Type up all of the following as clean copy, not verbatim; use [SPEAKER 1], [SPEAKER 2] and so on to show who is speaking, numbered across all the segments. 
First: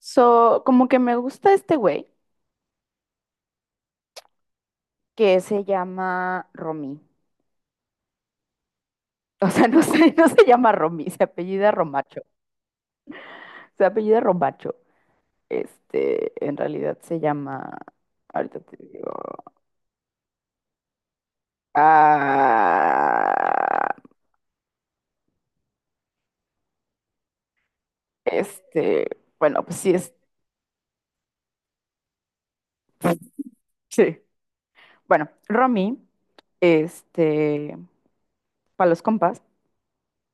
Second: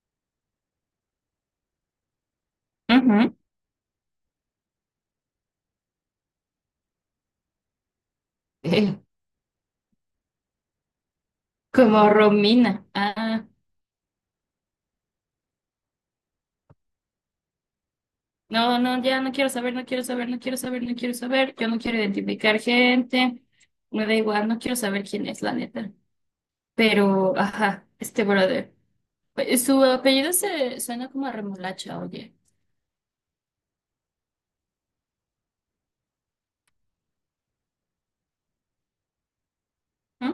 [SPEAKER 1] So, como que me gusta este güey
[SPEAKER 2] Ujú.
[SPEAKER 1] que se llama Romy.
[SPEAKER 2] Eh,
[SPEAKER 1] O sea, no sé, no se llama Romy, se apellida
[SPEAKER 2] Como
[SPEAKER 1] Romacho.
[SPEAKER 2] Romina.
[SPEAKER 1] Se apellida Romacho. En realidad se llama. Ahorita te
[SPEAKER 2] No, no,
[SPEAKER 1] digo.
[SPEAKER 2] ya no quiero saber, no quiero saber, no quiero saber, no quiero saber. Yo no quiero identificar gente.
[SPEAKER 1] Ah,
[SPEAKER 2] Me da igual, no quiero saber quién es, la neta. Pero, ajá, este brother.
[SPEAKER 1] este, bueno,
[SPEAKER 2] Pues,
[SPEAKER 1] pues
[SPEAKER 2] su
[SPEAKER 1] sí es.
[SPEAKER 2] apellido se suena como a remolacha, oye.
[SPEAKER 1] Sí. Bueno, Romy, este, para los compas,
[SPEAKER 2] ¿Mm?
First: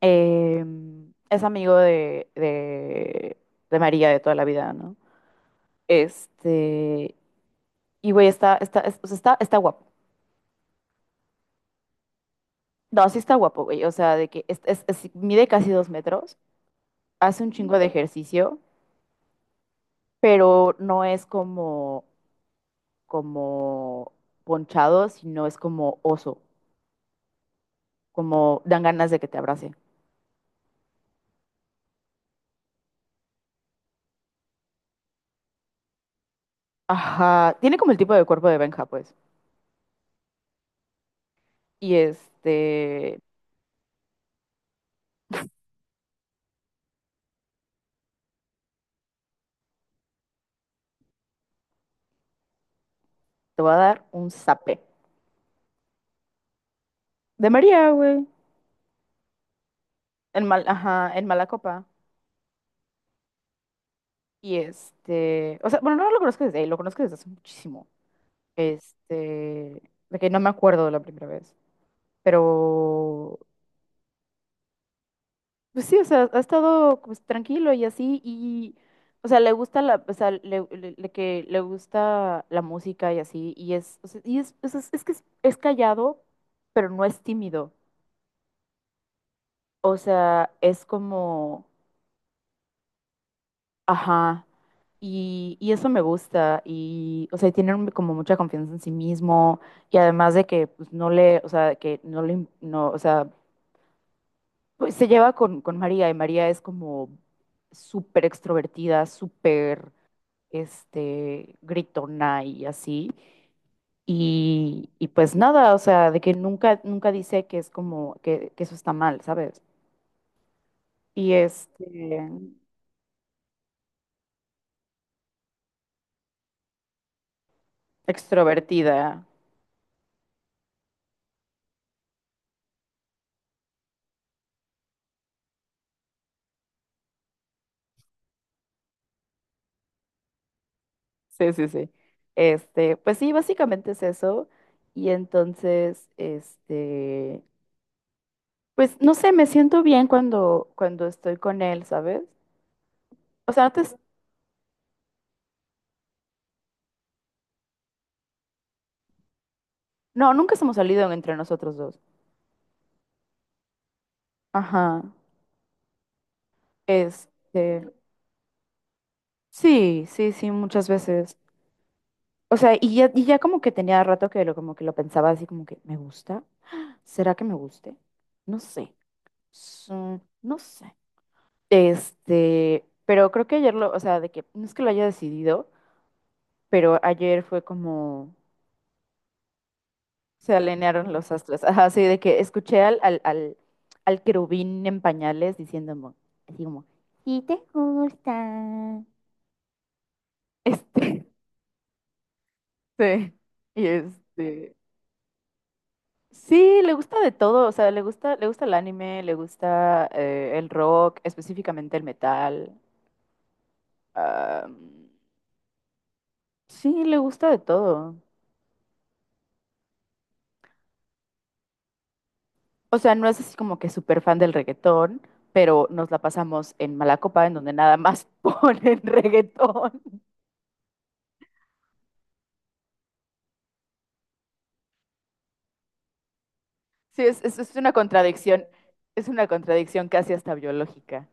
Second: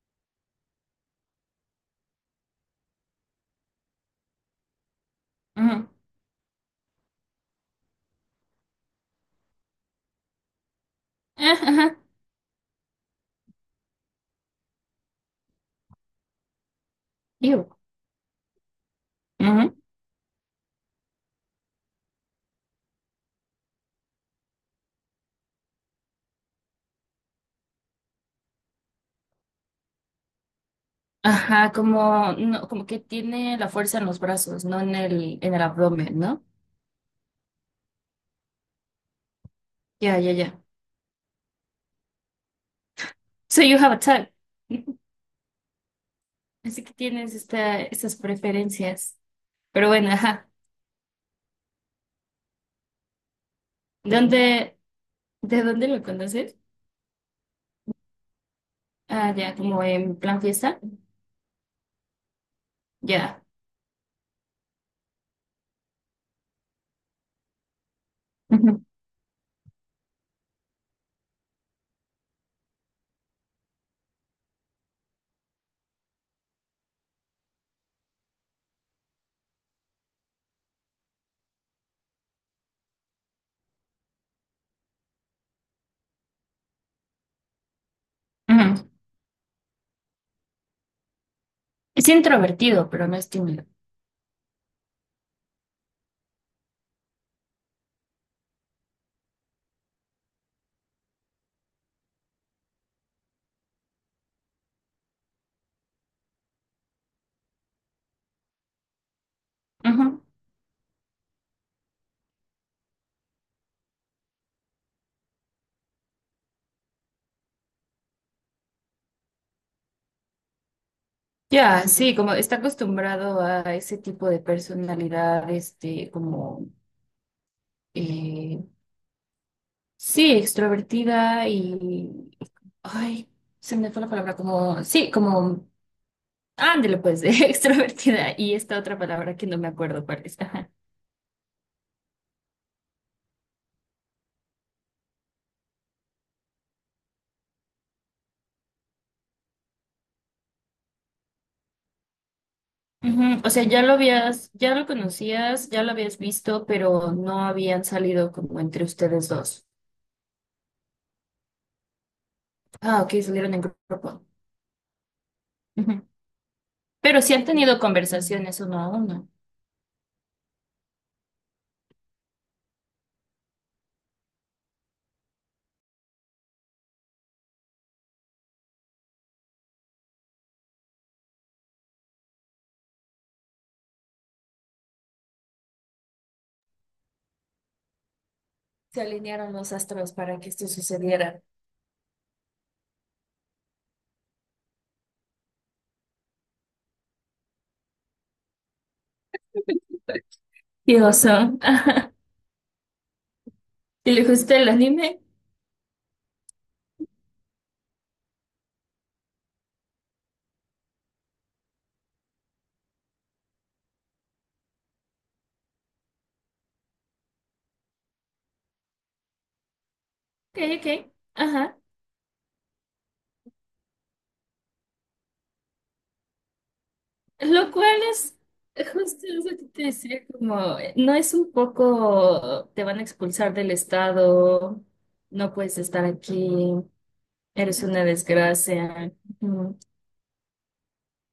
[SPEAKER 1] es amigo de María de toda la vida, ¿no?
[SPEAKER 2] Ujú.
[SPEAKER 1] Este, Y güey, está, está, es- o sea, está, está guapo.
[SPEAKER 2] Ah, ajá,
[SPEAKER 1] No, sí está guapo, güey. O sea, de que mide casi 2 metros, hace un chingo
[SPEAKER 2] digo.
[SPEAKER 1] de ejercicio,
[SPEAKER 2] Ujú.
[SPEAKER 1] pero no es como ponchado, sino es como oso, como dan ganas de que te abrace.
[SPEAKER 2] Ajá, como, no, como que tiene la fuerza en los brazos, no en en el abdomen, ¿no?
[SPEAKER 1] Ajá, tiene como el tipo de cuerpo de Benja, pues.
[SPEAKER 2] Ya, ya, ya.
[SPEAKER 1] Y
[SPEAKER 2] So you have a type. Así que tienes estas preferencias. Pero bueno, ajá.
[SPEAKER 1] te va a dar un
[SPEAKER 2] ¿Dónde,
[SPEAKER 1] zape.
[SPEAKER 2] ¿de dónde lo conoces?
[SPEAKER 1] De María, güey.
[SPEAKER 2] Ah, ya, como en plan
[SPEAKER 1] En mal,
[SPEAKER 2] fiesta.
[SPEAKER 1] ajá, en mala copa.
[SPEAKER 2] Ya.
[SPEAKER 1] Y o sea, bueno, no lo conozco desde ahí, lo conozco desde hace muchísimo.
[SPEAKER 2] Ujú,
[SPEAKER 1] Este, de que no me acuerdo de la primera vez. Pero, pues sí, o sea, ha estado pues, tranquilo y así. Y, o sea, le gusta la, o sea, le que le gusta la música y así. Es callado, pero no es tímido.
[SPEAKER 2] ujú.
[SPEAKER 1] O sea, es como,
[SPEAKER 2] Es introvertido, pero no es tímido.
[SPEAKER 1] ajá. Y eso me gusta. Y, o sea, tienen como mucha confianza en sí mismo. Y además de que, pues, no le, o sea, que no le, im- no, o sea, pues se lleva con María y María es como súper extrovertida, súper
[SPEAKER 2] Ujú.
[SPEAKER 1] gritona y así. Y pues nada, o sea, de que nunca, nunca dice que es como que eso está mal, ¿sabes? Y
[SPEAKER 2] Ya, sí, como está acostumbrado a ese tipo de personalidad, este, como, eh,
[SPEAKER 1] extrovertida,
[SPEAKER 2] sí, extrovertida y, ay, se me fue la palabra, como, sí, como, ándale pues, extrovertida y esta otra palabra que no me acuerdo cuál es.
[SPEAKER 1] sí, sí, sí. Pues sí, básicamente es eso. Y entonces, pues no sé, me siento bien cuando, cuando estoy con él, ¿sabes?
[SPEAKER 2] Ujú, o
[SPEAKER 1] O
[SPEAKER 2] sea,
[SPEAKER 1] sea,
[SPEAKER 2] ya lo
[SPEAKER 1] antes.
[SPEAKER 2] habías, ya lo conocías, ya lo habías visto, pero no habían salido como entre ustedes dos.
[SPEAKER 1] No, nunca hemos salido entre nosotros dos.
[SPEAKER 2] Ah, ok, salieron en grupo.
[SPEAKER 1] Ajá.
[SPEAKER 2] Ujú. Pero sí han tenido
[SPEAKER 1] Este,
[SPEAKER 2] conversaciones uno a uno.
[SPEAKER 1] sí, sí, sí, muchas veces. O sea, y ya como que tenía rato que lo, como que lo pensaba así como que, ¿me gusta? ¿Será que me guste? No sé. Sí, no sé. Pero creo que ayer lo, o sea, de que, no es que lo haya decidido, pero ayer fue como,
[SPEAKER 2] Se alinearon los astros para que
[SPEAKER 1] se
[SPEAKER 2] esto
[SPEAKER 1] alinearon los
[SPEAKER 2] sucediera.
[SPEAKER 1] astros. Ajá, sí, de que escuché al querubín en pañales diciéndome, así como, si te gusta.
[SPEAKER 2] Qué
[SPEAKER 1] Este,
[SPEAKER 2] oso. Ah,
[SPEAKER 1] sí, y
[SPEAKER 2] ¿y le gusta el anime?
[SPEAKER 1] sí, le gusta de todo, o sea, le gusta el anime, le gusta el rock, específicamente el metal, ah, sí, le gusta de todo.
[SPEAKER 2] Ok, ok. Ajá.
[SPEAKER 1] O sea, no es así como que súper fan del reggaetón, pero nos la pasamos en Malacopa, en
[SPEAKER 2] Lo
[SPEAKER 1] donde
[SPEAKER 2] cual
[SPEAKER 1] nada más
[SPEAKER 2] es
[SPEAKER 1] ponen
[SPEAKER 2] justo lo que te
[SPEAKER 1] reggaetón.
[SPEAKER 2] decía, como, no es un poco, te van a expulsar del estado, no puedes estar aquí.
[SPEAKER 1] Sí, es
[SPEAKER 2] Eres
[SPEAKER 1] una
[SPEAKER 2] una
[SPEAKER 1] contradicción,
[SPEAKER 2] desgracia.
[SPEAKER 1] es una
[SPEAKER 2] Ujú.
[SPEAKER 1] contradicción casi hasta biológica.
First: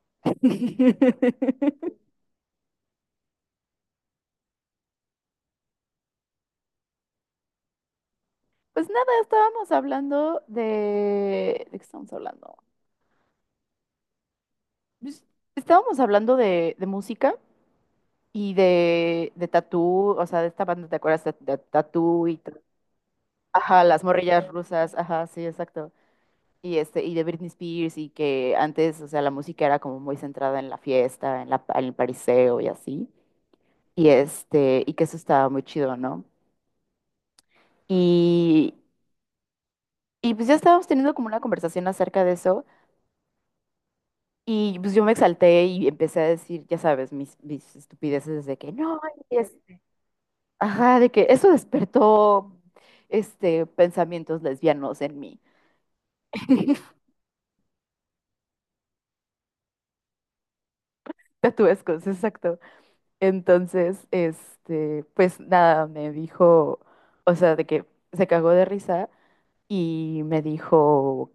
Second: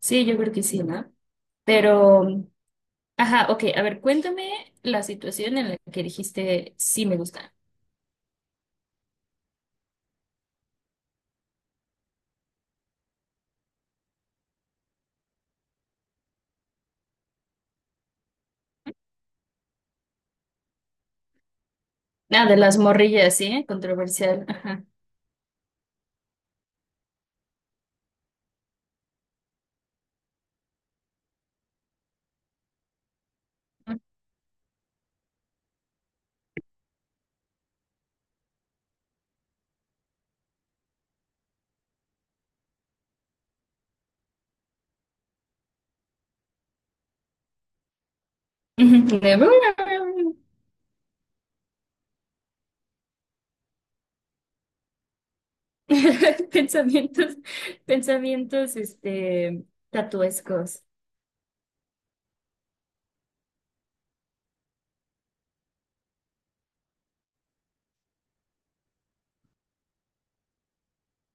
[SPEAKER 2] Sí, yo creo que sí, ¿no? Pero, ajá, ok, a ver, cuéntame la situación en la que dijiste sí me gusta.
[SPEAKER 1] Pues nada, estábamos hablando de. ¿De qué estábamos hablando? Pues, estábamos hablando de música y de Tatú, o sea, de esta banda, ¿te acuerdas? De Tatú y
[SPEAKER 2] Ah, de las morrillas, ¿sí?
[SPEAKER 1] Ajá, las
[SPEAKER 2] Controversial,
[SPEAKER 1] morrillas
[SPEAKER 2] ajá.
[SPEAKER 1] rusas, ajá, sí, exacto. Y, y de Britney Spears y que antes, o sea, la música era como muy centrada en la fiesta, en el pariseo y así. Y, y que eso estaba muy chido, ¿no? Y, y pues ya estábamos teniendo como una conversación acerca de eso. Y pues yo me exalté y empecé a decir, ya sabes, mis estupideces de que no,
[SPEAKER 2] Ujú.
[SPEAKER 1] y es- ajá, de que eso despertó este pensamientos lesbianos en mí.
[SPEAKER 2] Pensamientos, pensamientos, este, tatuescos.
[SPEAKER 1] Tatuescos, exacto. Entonces, pues nada, me dijo, o sea, de que se cagó de risa y me dijo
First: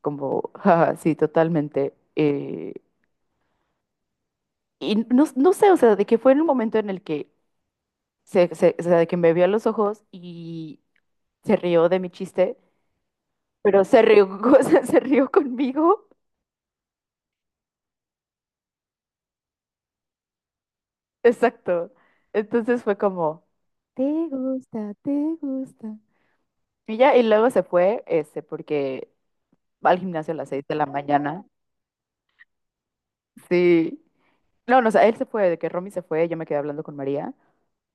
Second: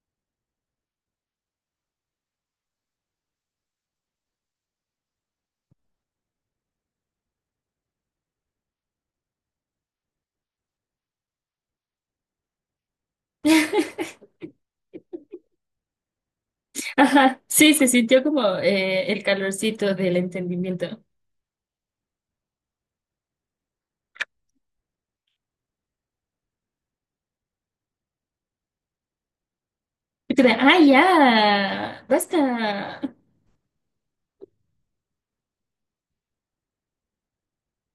[SPEAKER 1] como, "Ja, sí, totalmente. Y no, no sé, o sea, de que fue en un momento en el que o sea, de que me vio a los ojos y se rió de mi chiste, pero se rió, o sea, se rió conmigo.
[SPEAKER 2] Ajá, sí, se sintió como el calorcito del entendimiento.
[SPEAKER 1] Exacto. Entonces fue como, te gusta, te gusta. Y ya, y luego se fue, porque va al gimnasio
[SPEAKER 2] Y
[SPEAKER 1] a
[SPEAKER 2] tú
[SPEAKER 1] las
[SPEAKER 2] de,
[SPEAKER 1] 6 de
[SPEAKER 2] ah,
[SPEAKER 1] la mañana.
[SPEAKER 2] ya, basta.
[SPEAKER 1] Sí. No, no, o sea, él se fue, de que Romy se fue, yo me quedé hablando con María.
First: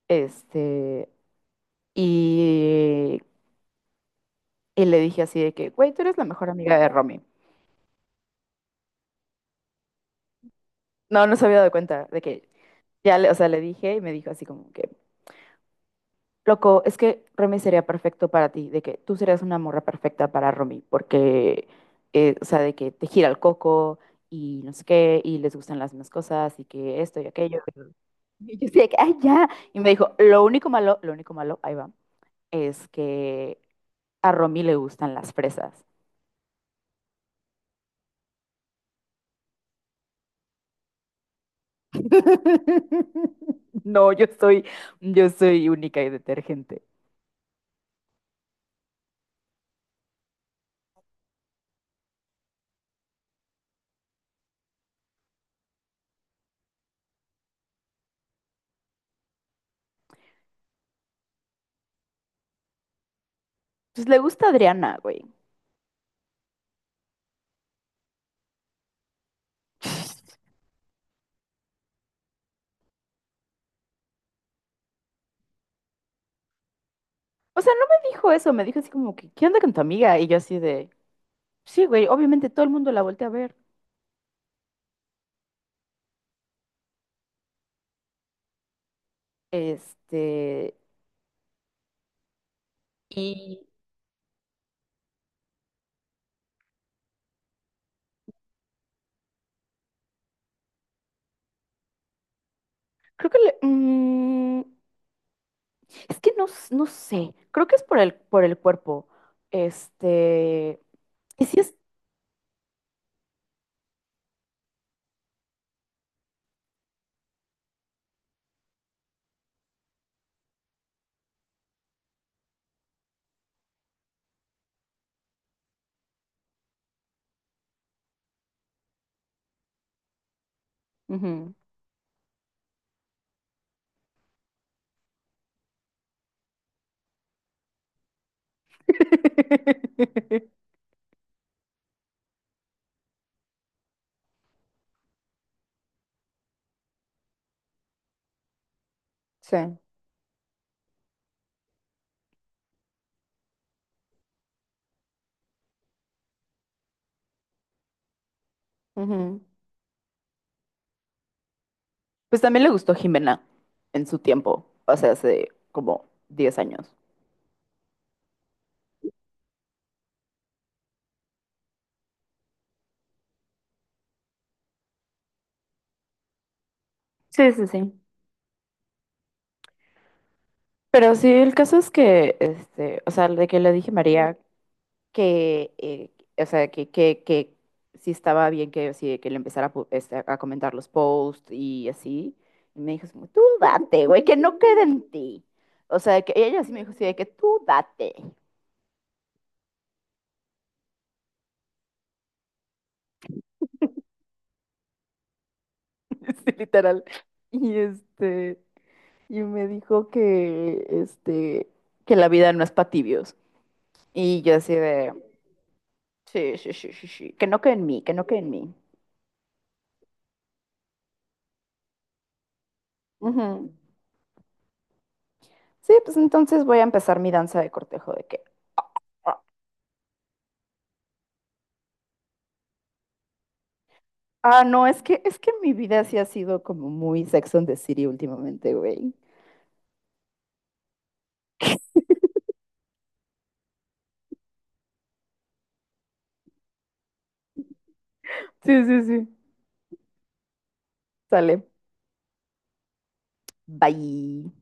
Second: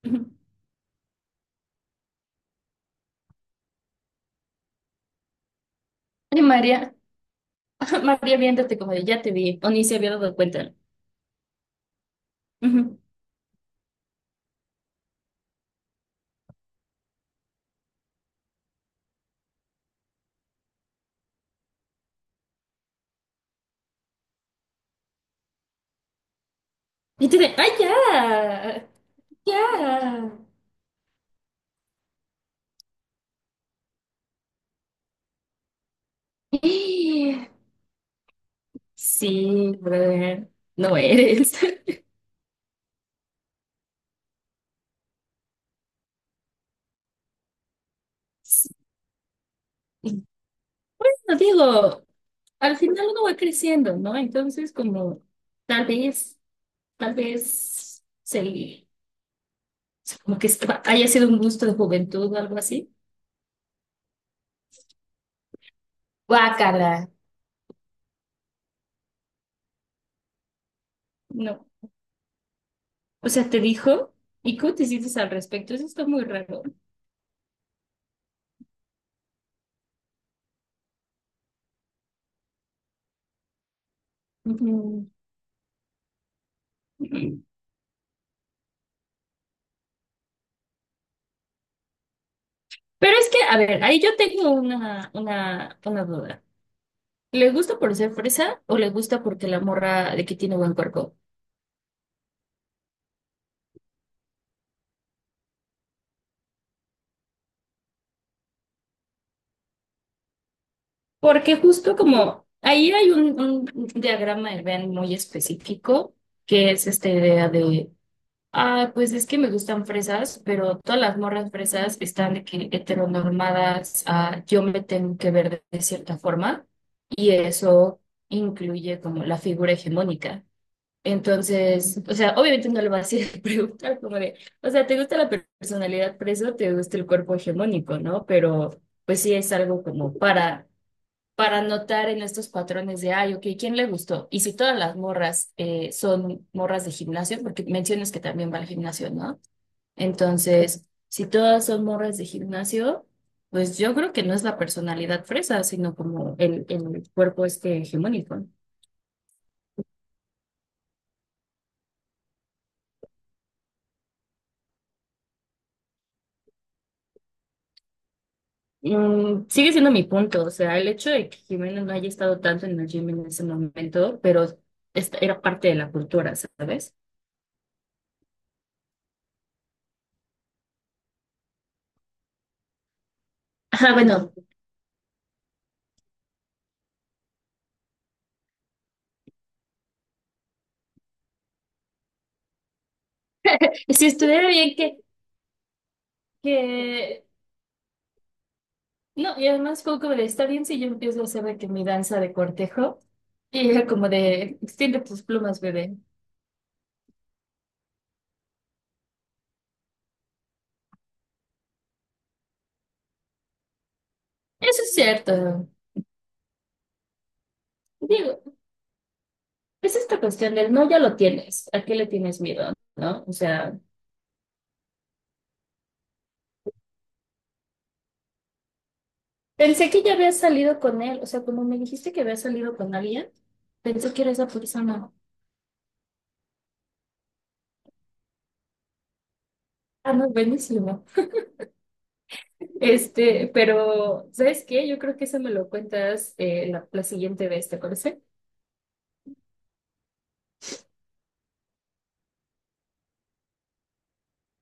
[SPEAKER 1] Este, y, y le dije así de que, güey, tú eres la
[SPEAKER 2] Ay,
[SPEAKER 1] mejor amiga de
[SPEAKER 2] María.
[SPEAKER 1] Romy.
[SPEAKER 2] María viéndote como de ya te vi, o ni se había dado cuenta.
[SPEAKER 1] No, no se había dado cuenta de que
[SPEAKER 2] Ujú.
[SPEAKER 1] ya, le, o sea, le dije y me dijo así como que, loco, es que Romy sería perfecto para ti, de que tú serías una morra perfecta para Romy, porque, o sea, de que te gira el coco y no sé qué, y les gustan las mismas cosas y que esto y
[SPEAKER 2] Y te de,
[SPEAKER 1] aquello.
[SPEAKER 2] ¡ay,
[SPEAKER 1] Y yo así
[SPEAKER 2] ya!
[SPEAKER 1] de que, ay, ya. Y me dijo,
[SPEAKER 2] ¡Ya!
[SPEAKER 1] lo único malo, ahí va, es que a Romy le gustan las fresas.
[SPEAKER 2] Sí, brother, no eres.
[SPEAKER 1] No, yo soy única y detergente.
[SPEAKER 2] Sí. Bueno, digo, al final uno va creciendo, ¿no? Entonces, como tal vez, tal vez se, como que haya sido un gusto de juventud o algo así.
[SPEAKER 1] Pues le gusta Adriana, güey.
[SPEAKER 2] Guácala. No. O sea, te dijo, ¿y cómo te sientes al respecto? Eso está muy raro.
[SPEAKER 1] O sea, no me dijo eso, me dijo así como que, ¿qué onda con tu amiga? Y yo así de, sí, güey, obviamente todo el mundo la voltea a ver.
[SPEAKER 2] Ujú.
[SPEAKER 1] Este,
[SPEAKER 2] Pero es que, a
[SPEAKER 1] y
[SPEAKER 2] ver, ahí yo tengo una duda. ¿Le gusta por ser fresa o le gusta porque la morra de que tiene buen cuerpo?
[SPEAKER 1] creo que es que no, no sé, creo que es por por el cuerpo. Este, y
[SPEAKER 2] Porque
[SPEAKER 1] sí es.
[SPEAKER 2] justo como ahí hay un diagrama del Venn muy específico, que es esta idea de, ah, pues es que me gustan fresas, pero todas las morras fresas están de que heteronormadas, ah, yo me tengo que ver de cierta forma, y eso incluye como la figura hegemónica.
[SPEAKER 1] Ujú.
[SPEAKER 2] Entonces, o sea, obviamente no le vas a ir a preguntar como de, o sea, ¿te gusta la personalidad preso? ¿Te gusta el cuerpo hegemónico, no? Pero pues sí es algo como para notar en estos patrones de, ay, ok, ¿quién le gustó? Y si todas las morras son morras de gimnasio, porque mencionas que también va al gimnasio, ¿no?
[SPEAKER 1] Sí.
[SPEAKER 2] Entonces, si todas son morras de gimnasio, pues yo creo que no es la personalidad fresa, sino como el cuerpo este hegemónico.
[SPEAKER 1] Ujú. Pues también le gustó Jimena en su tiempo, o sea, hace como 10 años.
[SPEAKER 2] Mm, sigue siendo mi punto, o sea, el hecho de que Jimena no haya estado tanto en el gym en ese momento, pero esta era parte de la cultura, ¿sabes?
[SPEAKER 1] Sí, sí, sí. Pero sí, el caso es que, o sea, de que le dije
[SPEAKER 2] Ah, bueno,
[SPEAKER 1] María, que, o sea, que sí estaba bien que, sí, que le empezara a, a comentar los posts y así. Y me dijo, así como, tú
[SPEAKER 2] si
[SPEAKER 1] date, güey, que
[SPEAKER 2] estuviera
[SPEAKER 1] no
[SPEAKER 2] bien
[SPEAKER 1] quede en ti. O sea, que ella sí me dijo, sí, de que
[SPEAKER 2] que...
[SPEAKER 1] tú date,
[SPEAKER 2] No, y además fue como de, está bien si yo empiezo a hacer de que mi danza de cortejo, y era como de, extiende tus plumas, bebé.
[SPEAKER 1] sí, literal. Y este, y me dijo que, que la vida no es para tibios. Y yo así
[SPEAKER 2] Eso es
[SPEAKER 1] de,
[SPEAKER 2] cierto.
[SPEAKER 1] sí, sí, sí, sí, sí, que no quede en mí, que no quede en
[SPEAKER 2] Digo,
[SPEAKER 1] mí.
[SPEAKER 2] es esta cuestión del no, ya lo tienes, ¿a qué le tienes miedo? ¿No? O
[SPEAKER 1] Ujú.
[SPEAKER 2] sea...
[SPEAKER 1] Sí, pues entonces voy a empezar mi danza de cortejo de que.
[SPEAKER 2] Pensé que ya había salido con él, o sea, como me dijiste que había salido con alguien, pensé que era esa
[SPEAKER 1] Ah, no,
[SPEAKER 2] persona.
[SPEAKER 1] es que mi vida sí ha sido como muy Sex and the City últimamente, güey.
[SPEAKER 2] Ah, no, buenísimo. Este, pero, ¿sabes qué? Yo creo que eso me lo cuentas la, la siguiente vez, ¿te acuerdas?
[SPEAKER 1] Sí, sí, sí. Sale, bye.